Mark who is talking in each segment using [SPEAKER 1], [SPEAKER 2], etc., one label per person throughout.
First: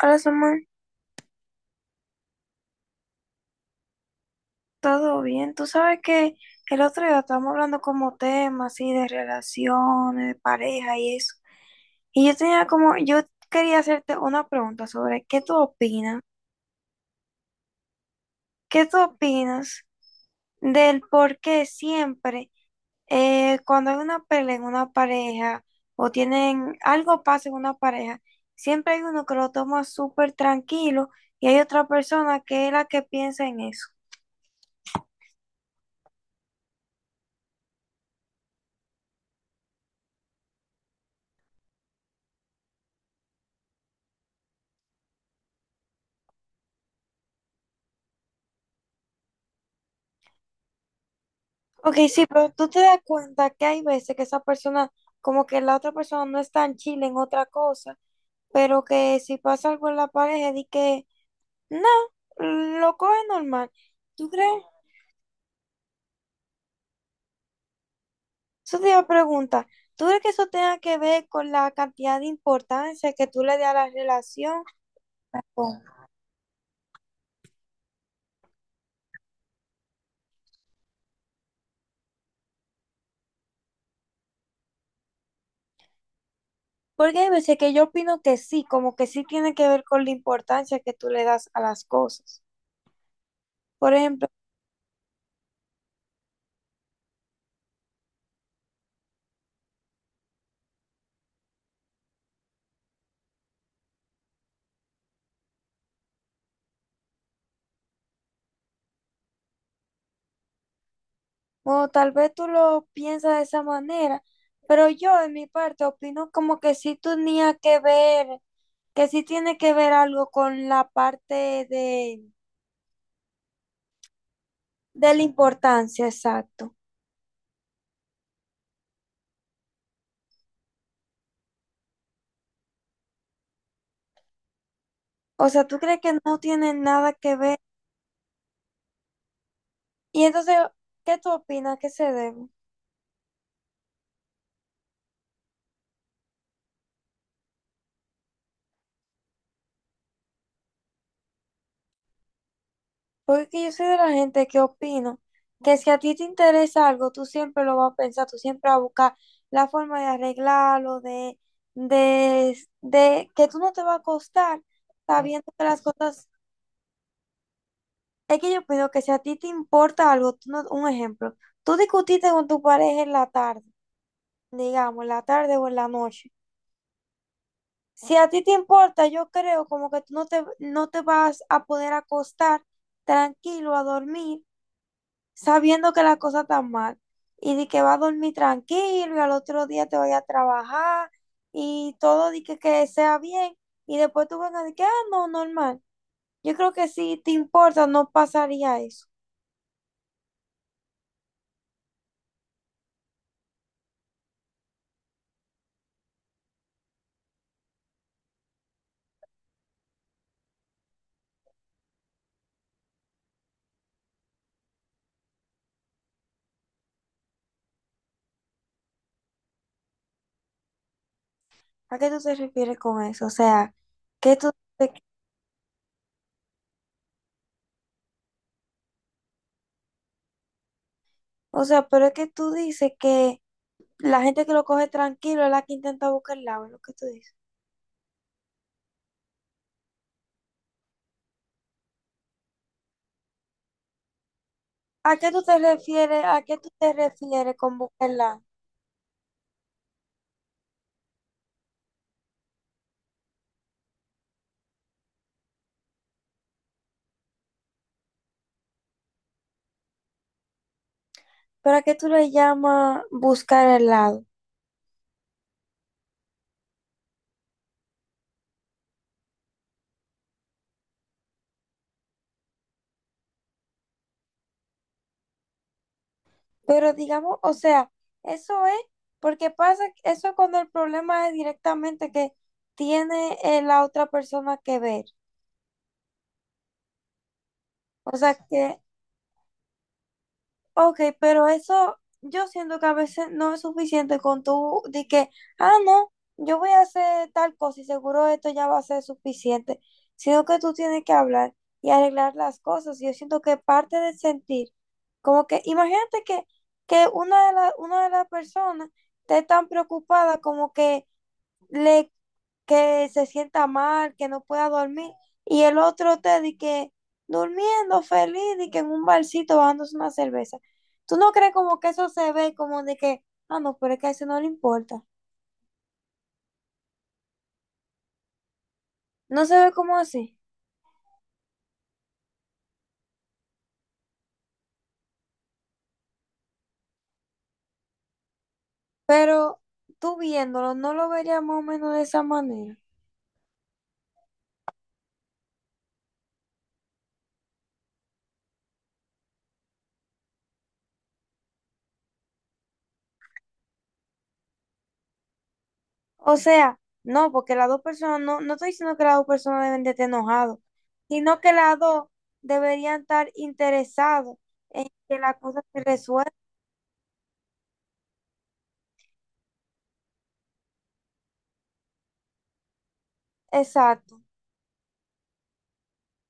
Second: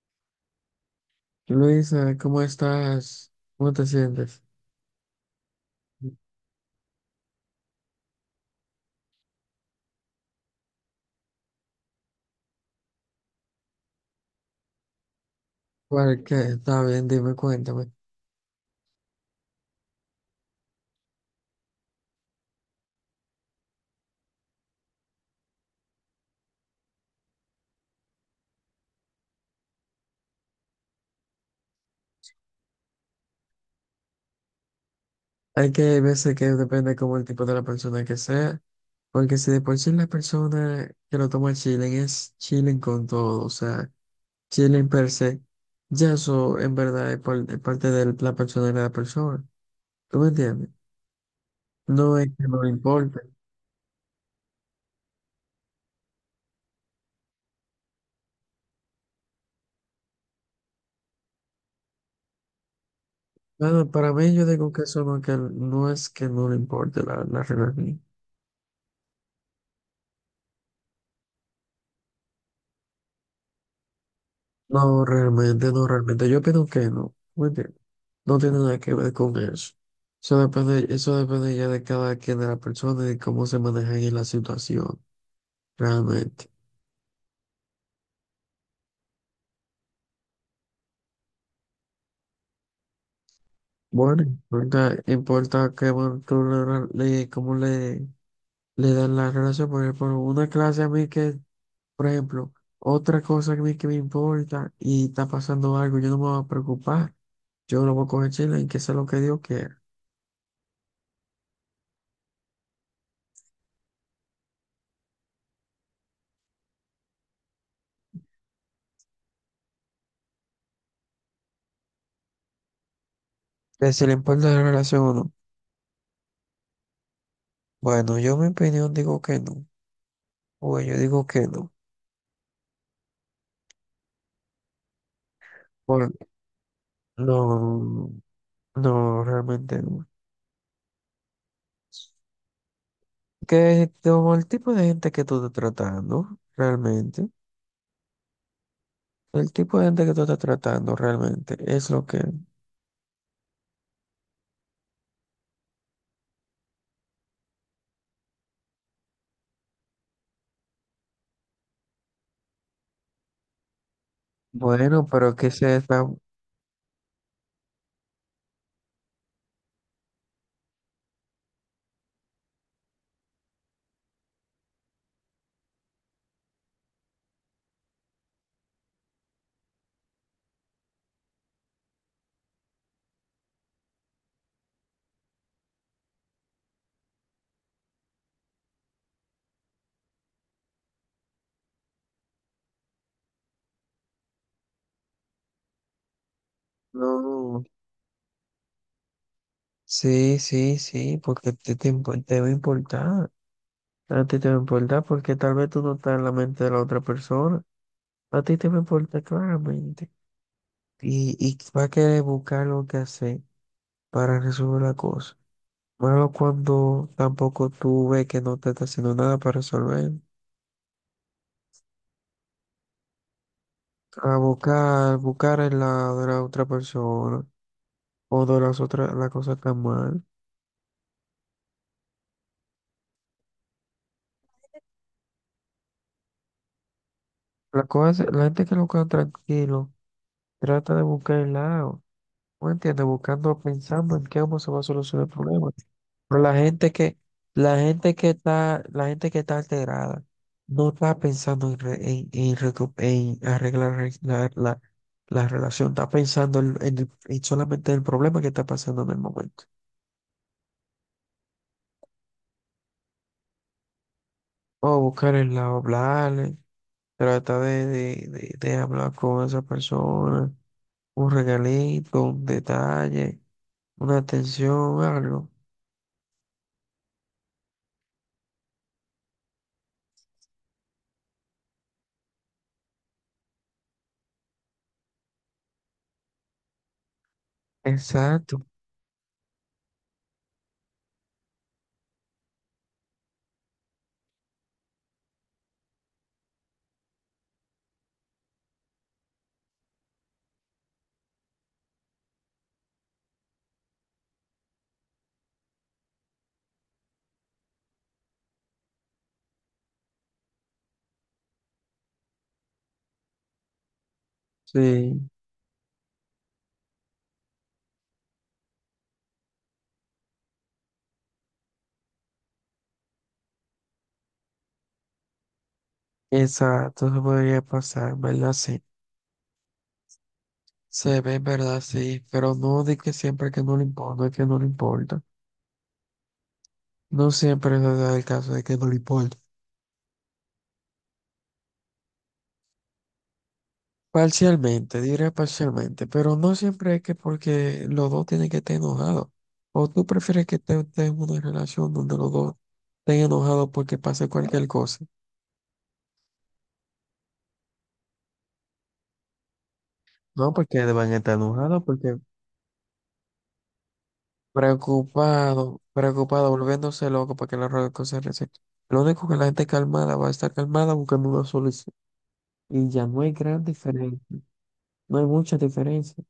[SPEAKER 1] Hola, Samuel,
[SPEAKER 2] Luisa, ¿cómo estás? ¿Cómo te sientes?
[SPEAKER 1] ¿todo bien? Tú sabes que el otro día estábamos hablando como temas así de relaciones, de pareja y eso. Y yo tenía como, yo quería hacerte una pregunta sobre qué tú opinas,
[SPEAKER 2] ¿Cuál que está bien? Dime, cuéntame.
[SPEAKER 1] qué tú opinas del por qué siempre cuando hay una pelea en una pareja o tienen algo pasa en una pareja, siempre hay uno que lo toma súper tranquilo y hay otra persona que es la que piensa en eso.
[SPEAKER 2] Hay veces que depende como el tipo de la persona que sea, porque si de por sí la persona que lo toma chilling es chilling con todo, o sea, chilling per se, ya eso en verdad es, es parte de la personalidad de la persona. ¿Tú me entiendes?
[SPEAKER 1] Ok,
[SPEAKER 2] No es
[SPEAKER 1] sí,
[SPEAKER 2] que
[SPEAKER 1] pero
[SPEAKER 2] no
[SPEAKER 1] tú
[SPEAKER 2] le
[SPEAKER 1] te das
[SPEAKER 2] importe.
[SPEAKER 1] cuenta que hay veces que esa persona, como que la otra persona no está en Chile en otra cosa, pero que si pasa algo en la pareja, di que no, lo coge normal.
[SPEAKER 2] Bueno, para
[SPEAKER 1] ¿Tú
[SPEAKER 2] mí yo
[SPEAKER 1] crees?
[SPEAKER 2] digo que eso no, que no es que no le importe la relación.
[SPEAKER 1] Eso te iba a preguntar. ¿Tú crees que eso tenga que ver con la cantidad de importancia que tú le das a la relación?
[SPEAKER 2] No, realmente,
[SPEAKER 1] O-
[SPEAKER 2] no, realmente. Yo opino que no. ¿Me entiendes? No tiene nada que ver con eso. Eso depende ya de cada quien, de la persona y de cómo se maneja en la situación, realmente.
[SPEAKER 1] Porque hay veces que yo opino que sí, como que sí tiene que ver con la importancia que tú le das a las cosas. Por
[SPEAKER 2] Bueno,
[SPEAKER 1] ejemplo,
[SPEAKER 2] importa, importa que, bueno, tú le, le- cómo le, le dan la relación. Por ejemplo, una clase a mí que, por ejemplo, otra cosa que a mí que me importa y está pasando algo, yo no me voy a preocupar. Yo lo voy a coger chile y que sea lo que Dios quiera.
[SPEAKER 1] bueno, tal vez tú lo piensas de esa manera, pero yo en mi parte opino como que sí tenía que ver, que sí tiene que ver algo con la parte
[SPEAKER 2] Que si le importa la relación o
[SPEAKER 1] de la
[SPEAKER 2] no.
[SPEAKER 1] importancia, exacto.
[SPEAKER 2] Bueno, yo mi opinión digo que no. Bueno, yo digo que no.
[SPEAKER 1] O sea, ¿tú crees
[SPEAKER 2] Por-
[SPEAKER 1] que no tiene nada que ver?
[SPEAKER 2] no, no, realmente no.
[SPEAKER 1] Y entonces, ¿qué tú opinas que se debe?
[SPEAKER 2] Que como el tipo de gente que tú estás tratando, realmente, el tipo de gente que tú estás tratando realmente es lo que...
[SPEAKER 1] Porque yo soy de la gente que opino que si a ti te interesa algo, tú siempre lo vas a pensar, tú siempre vas a buscar la forma de arreglarlo, de que tú no te va a costar
[SPEAKER 2] Bueno, pero que
[SPEAKER 1] sabiendo que
[SPEAKER 2] se
[SPEAKER 1] las
[SPEAKER 2] está...
[SPEAKER 1] cosas... Es que yo opino que si a ti te importa algo, tú no- un ejemplo, tú discutiste con tu pareja en la tarde, digamos, en la tarde o en la noche. Si a ti te importa, yo creo como que tú no te, no te vas a poder acostar tranquilo a dormir sabiendo que la cosa está mal y de que va a dormir tranquilo y al otro día te vaya a trabajar y todo de que sea bien y después tú vengas de que, ah, no, normal. Yo creo que si te
[SPEAKER 2] No,
[SPEAKER 1] importa no pasaría eso.
[SPEAKER 2] sí, sí, sí, porque te va a importar. A ti te va a importar porque tal vez tú no estás en la mente de la otra persona. A ti te va a importar claramente. Y va a querer buscar lo que hacer para resolver la cosa. Malo cuando tampoco tú ves que no te está haciendo nada para resolver.
[SPEAKER 1] ¿A qué tú te refieres con eso? O sea,
[SPEAKER 2] A
[SPEAKER 1] que tú,
[SPEAKER 2] buscar, buscar el lado de la otra persona o de las otras, la cosa está mal.
[SPEAKER 1] o sea, pero es que tú dices que la gente que lo coge tranquilo es la que intenta buscar el lado, es lo que tú dices.
[SPEAKER 2] La cosa, la gente que lo queda tranquilo trata de buscar el lado. ¿No entiendes? Buscando, pensando en cómo se va a
[SPEAKER 1] ¿A
[SPEAKER 2] solucionar
[SPEAKER 1] qué
[SPEAKER 2] el
[SPEAKER 1] tú te
[SPEAKER 2] problema.
[SPEAKER 1] refieres?
[SPEAKER 2] Pero
[SPEAKER 1] ¿A
[SPEAKER 2] la
[SPEAKER 1] qué tú
[SPEAKER 2] gente
[SPEAKER 1] te
[SPEAKER 2] que,
[SPEAKER 1] refieres con buscar el lado?
[SPEAKER 2] la gente que está alterada no está pensando en, en arreglar la relación, está pensando en, en solamente el problema que está pasando en el momento.
[SPEAKER 1] ¿Pero a qué tú le llamas buscar el lado?
[SPEAKER 2] O buscar el lado, hablarle, trata de hablar con esa persona, un regalito, un detalle, una atención, algo.
[SPEAKER 1] Pero digamos, o sea, eso es porque pasa, eso es cuando el problema es directamente que tiene la otra persona que ver. O sea,
[SPEAKER 2] Exacto.
[SPEAKER 1] que ok, pero eso yo siento que a veces no es suficiente con tú de que, ah, no, yo voy a hacer tal cosa y seguro esto ya va a ser suficiente, sino que tú tienes que hablar y arreglar las cosas. Y yo siento que parte del sentir, como que imagínate que una de las personas esté tan preocupada como que le que se sienta mal, que no pueda dormir,
[SPEAKER 2] Sí,
[SPEAKER 1] y el otro te di que durmiendo feliz, y que en un barcito bajándose una cerveza. ¿Tú no crees como que eso se ve como de que, ah, no, pero es que a ese no le importa?
[SPEAKER 2] exacto, se podría pasar, ¿verdad? Sí.
[SPEAKER 1] No se ve como así,
[SPEAKER 2] Se ve, ¿verdad? Sí, pero no de que siempre que no le importa, no es que no le importa. No siempre es verdad el caso de que no le importa.
[SPEAKER 1] pero tú viéndolo, no lo verías más o menos de esa manera.
[SPEAKER 2] Parcialmente, diré parcialmente, pero no siempre es que porque los dos tienen que estar enojados. O tú prefieres que estés en una relación donde los dos estén enojados porque pase cualquier cosa.
[SPEAKER 1] O sea, no, porque las dos personas, no, no estoy diciendo que las dos personas deben de estar
[SPEAKER 2] No,
[SPEAKER 1] enojados,
[SPEAKER 2] porque van a estar
[SPEAKER 1] sino que las
[SPEAKER 2] enojados,
[SPEAKER 1] dos
[SPEAKER 2] porque
[SPEAKER 1] deberían estar interesados en que la cosa
[SPEAKER 2] preocupado,
[SPEAKER 1] se resuelva.
[SPEAKER 2] preocupado, volviéndose loco para que la relación se resuelva. Lo único que la gente calmada va a estar calmada buscando una solución. Y ya no hay gran diferencia.
[SPEAKER 1] Exacto.
[SPEAKER 2] No hay mucha diferencia,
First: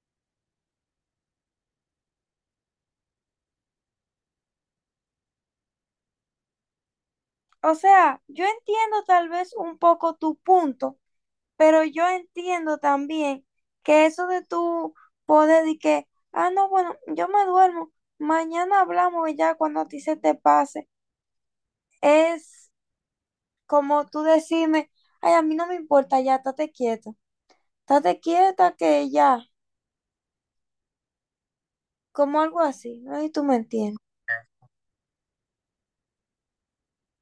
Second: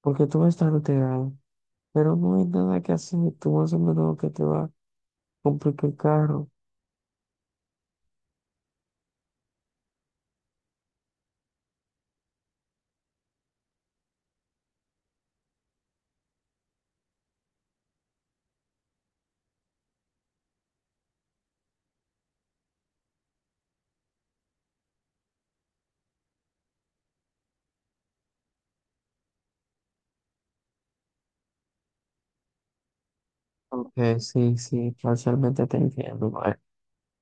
[SPEAKER 2] porque tú vas a estar alterado, pero no hay nada que hacer, tú vas a hacer lo que te va a complicar el carro.
[SPEAKER 1] O sea, yo entiendo tal vez un poco tu punto, pero yo entiendo también que eso de tu poder y que, ah, no, bueno, yo me duermo, mañana hablamos y ya cuando a ti se te pase, es como tú decirme, ay, a mí no me importa, ya, estate quieta que ya, como algo así, ¿no? Y tú me entiendes.
[SPEAKER 2] Aunque sí, sí, parcialmente te entiendo, mae.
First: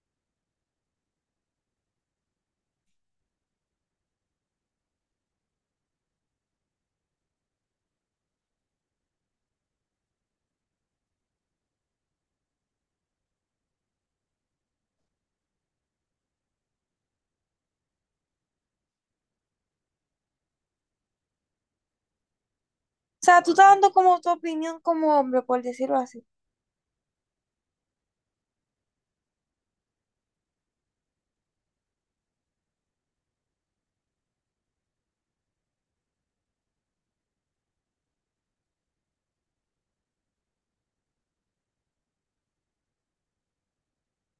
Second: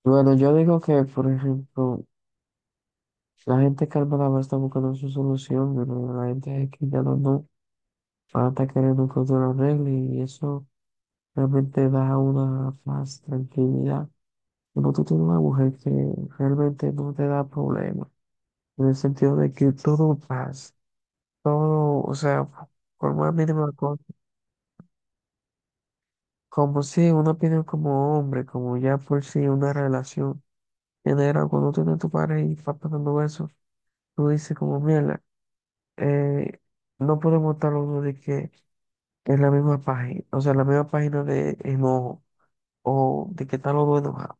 [SPEAKER 2] Bueno, yo digo que, por ejemplo, la gente calmada va a estar buscando su solución, pero la gente que ya no, no va a estar queriendo que otro lo arregle y eso realmente da una más tranquilidad. Como tú tienes una mujer que realmente no te da problemas, en el sentido de que todo pasa. Todo, o sea, por
[SPEAKER 1] O
[SPEAKER 2] más
[SPEAKER 1] sea, tú estás
[SPEAKER 2] mínima
[SPEAKER 1] dando
[SPEAKER 2] cosa,
[SPEAKER 1] como tu opinión como hombre, por decirlo así.
[SPEAKER 2] como si una opinión como hombre, como ya por si una relación genera, cuando tú tienes tu pareja y va pasando eso, tú dices como, mierda, eh, no podemos estar los dos de que es la misma página, o sea, la misma página de enojo, o de que están los dos enojados,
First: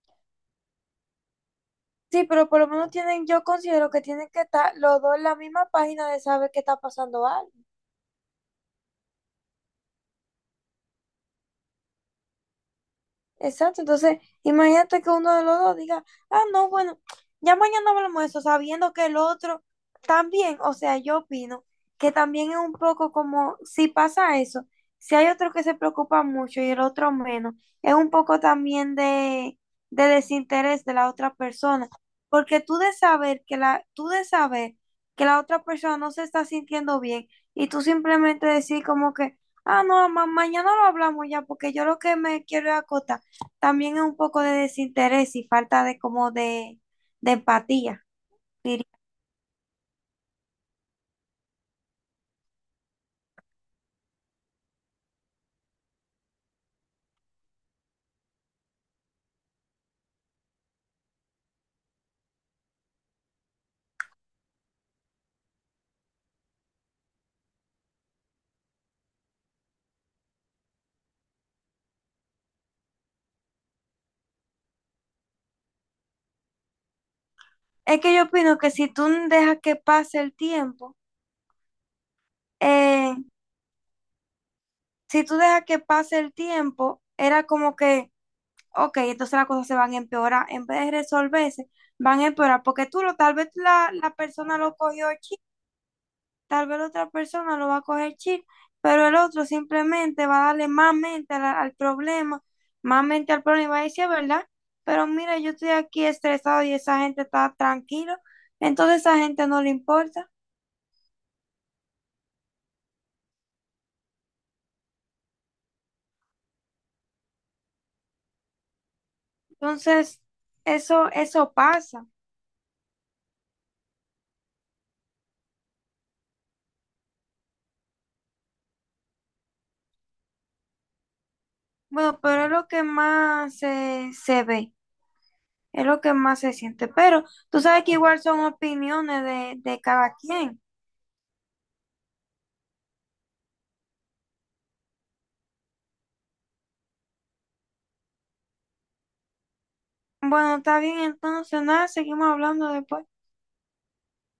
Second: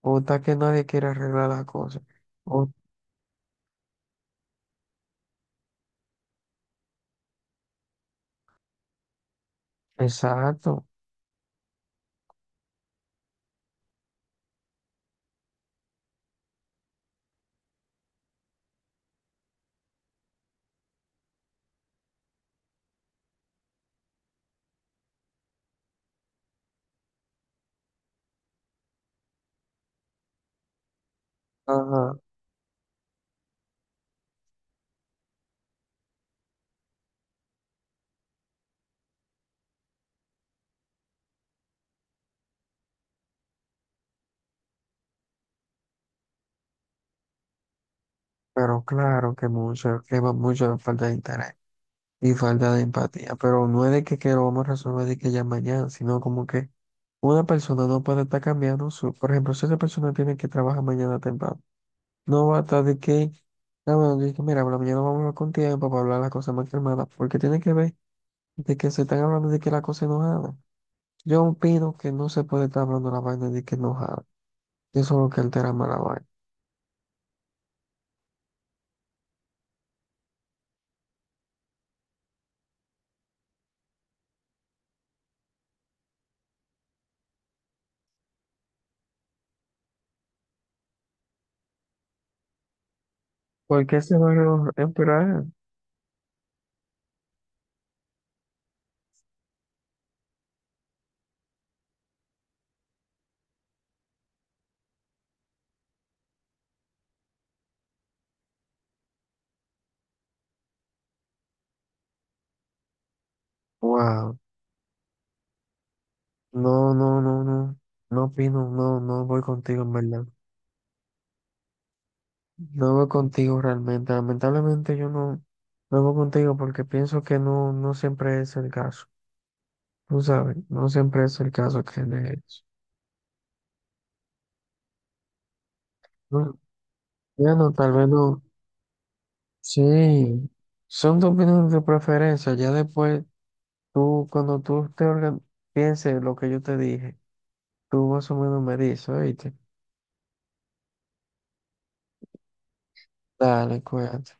[SPEAKER 2] o está que nadie quiere arreglar las cosas,
[SPEAKER 1] Sí, pero por lo
[SPEAKER 2] o
[SPEAKER 1] menos tienen, yo considero que tienen que estar los dos en la misma página de saber qué está pasando algo.
[SPEAKER 2] exacto,
[SPEAKER 1] Exacto, entonces imagínate que uno de los dos diga, ah, no, bueno, ya mañana hablamos de eso, sabiendo que el otro también, o sea, yo opino que también es un poco como si pasa eso, si hay otro que se preocupa mucho y el otro menos, es un poco también de desinterés de la otra persona,
[SPEAKER 2] ajá,
[SPEAKER 1] porque tú de saber que la otra persona no se está sintiendo bien y tú simplemente decir como que, ah, no, ma- mañana lo hablamos ya, porque yo lo que me quiero es acotar. También es un poco de desinterés y falta de como de empatía.
[SPEAKER 2] pero
[SPEAKER 1] Diría.
[SPEAKER 2] claro que mucho, que va mucho de falta de interés y falta de empatía, pero no es de que lo vamos a resolver de que ya mañana, sino como que una persona no puede estar cambiando su, por ejemplo, si esa persona tiene que trabajar mañana temprano, no va a estar de que, ah, bueno, de que mira, por la mañana vamos a hablar con tiempo para hablar las cosas más calmadas, porque tiene que ver de que se están hablando de que la cosa enojada. Yo opino que no se puede estar hablando la vaina de que enojada, eso es lo que altera más la vaina.
[SPEAKER 1] Es que yo opino que si tú dejas que pase el tiempo, eh, si tú dejas que pase el tiempo, era como que, ok, entonces las cosas se van a empeorar. En vez de resolverse, van a empeorar porque tú lo, tal vez
[SPEAKER 2] ¿Por
[SPEAKER 1] la,
[SPEAKER 2] qué
[SPEAKER 1] la
[SPEAKER 2] se va a
[SPEAKER 1] persona lo cogió
[SPEAKER 2] empeorar?
[SPEAKER 1] tal vez la otra persona lo va a coger chill, pero el otro simplemente va a darle más mente al problema, más mente al problema y va a decir, ¿verdad? Pero mira, yo estoy aquí estresado y esa gente está tranquila, entonces esa gente no le importa.
[SPEAKER 2] Wow, no, no, no, no, no opino, no, no voy contigo en
[SPEAKER 1] Entonces,
[SPEAKER 2] verdad.
[SPEAKER 1] eso pasa.
[SPEAKER 2] No voy contigo realmente. Lamentablemente yo no, no voy contigo porque pienso que no, no siempre es el caso. Tú sabes, no siempre es el caso que
[SPEAKER 1] Bueno,
[SPEAKER 2] de
[SPEAKER 1] pero es
[SPEAKER 2] hecho.
[SPEAKER 1] lo que más se ve, es lo que más se
[SPEAKER 2] No,
[SPEAKER 1] siente. Pero tú
[SPEAKER 2] bueno,
[SPEAKER 1] sabes que
[SPEAKER 2] tal vez
[SPEAKER 1] igual son
[SPEAKER 2] no.
[SPEAKER 1] opiniones de cada
[SPEAKER 2] Sí,
[SPEAKER 1] quien.
[SPEAKER 2] son tus opiniones de preferencia. Ya después, tú, cuando pienses lo que yo te dije, tú más o menos me dices, oíste.
[SPEAKER 1] Bueno, está bien, entonces nada, seguimos hablando después.
[SPEAKER 2] Dale, cuídate.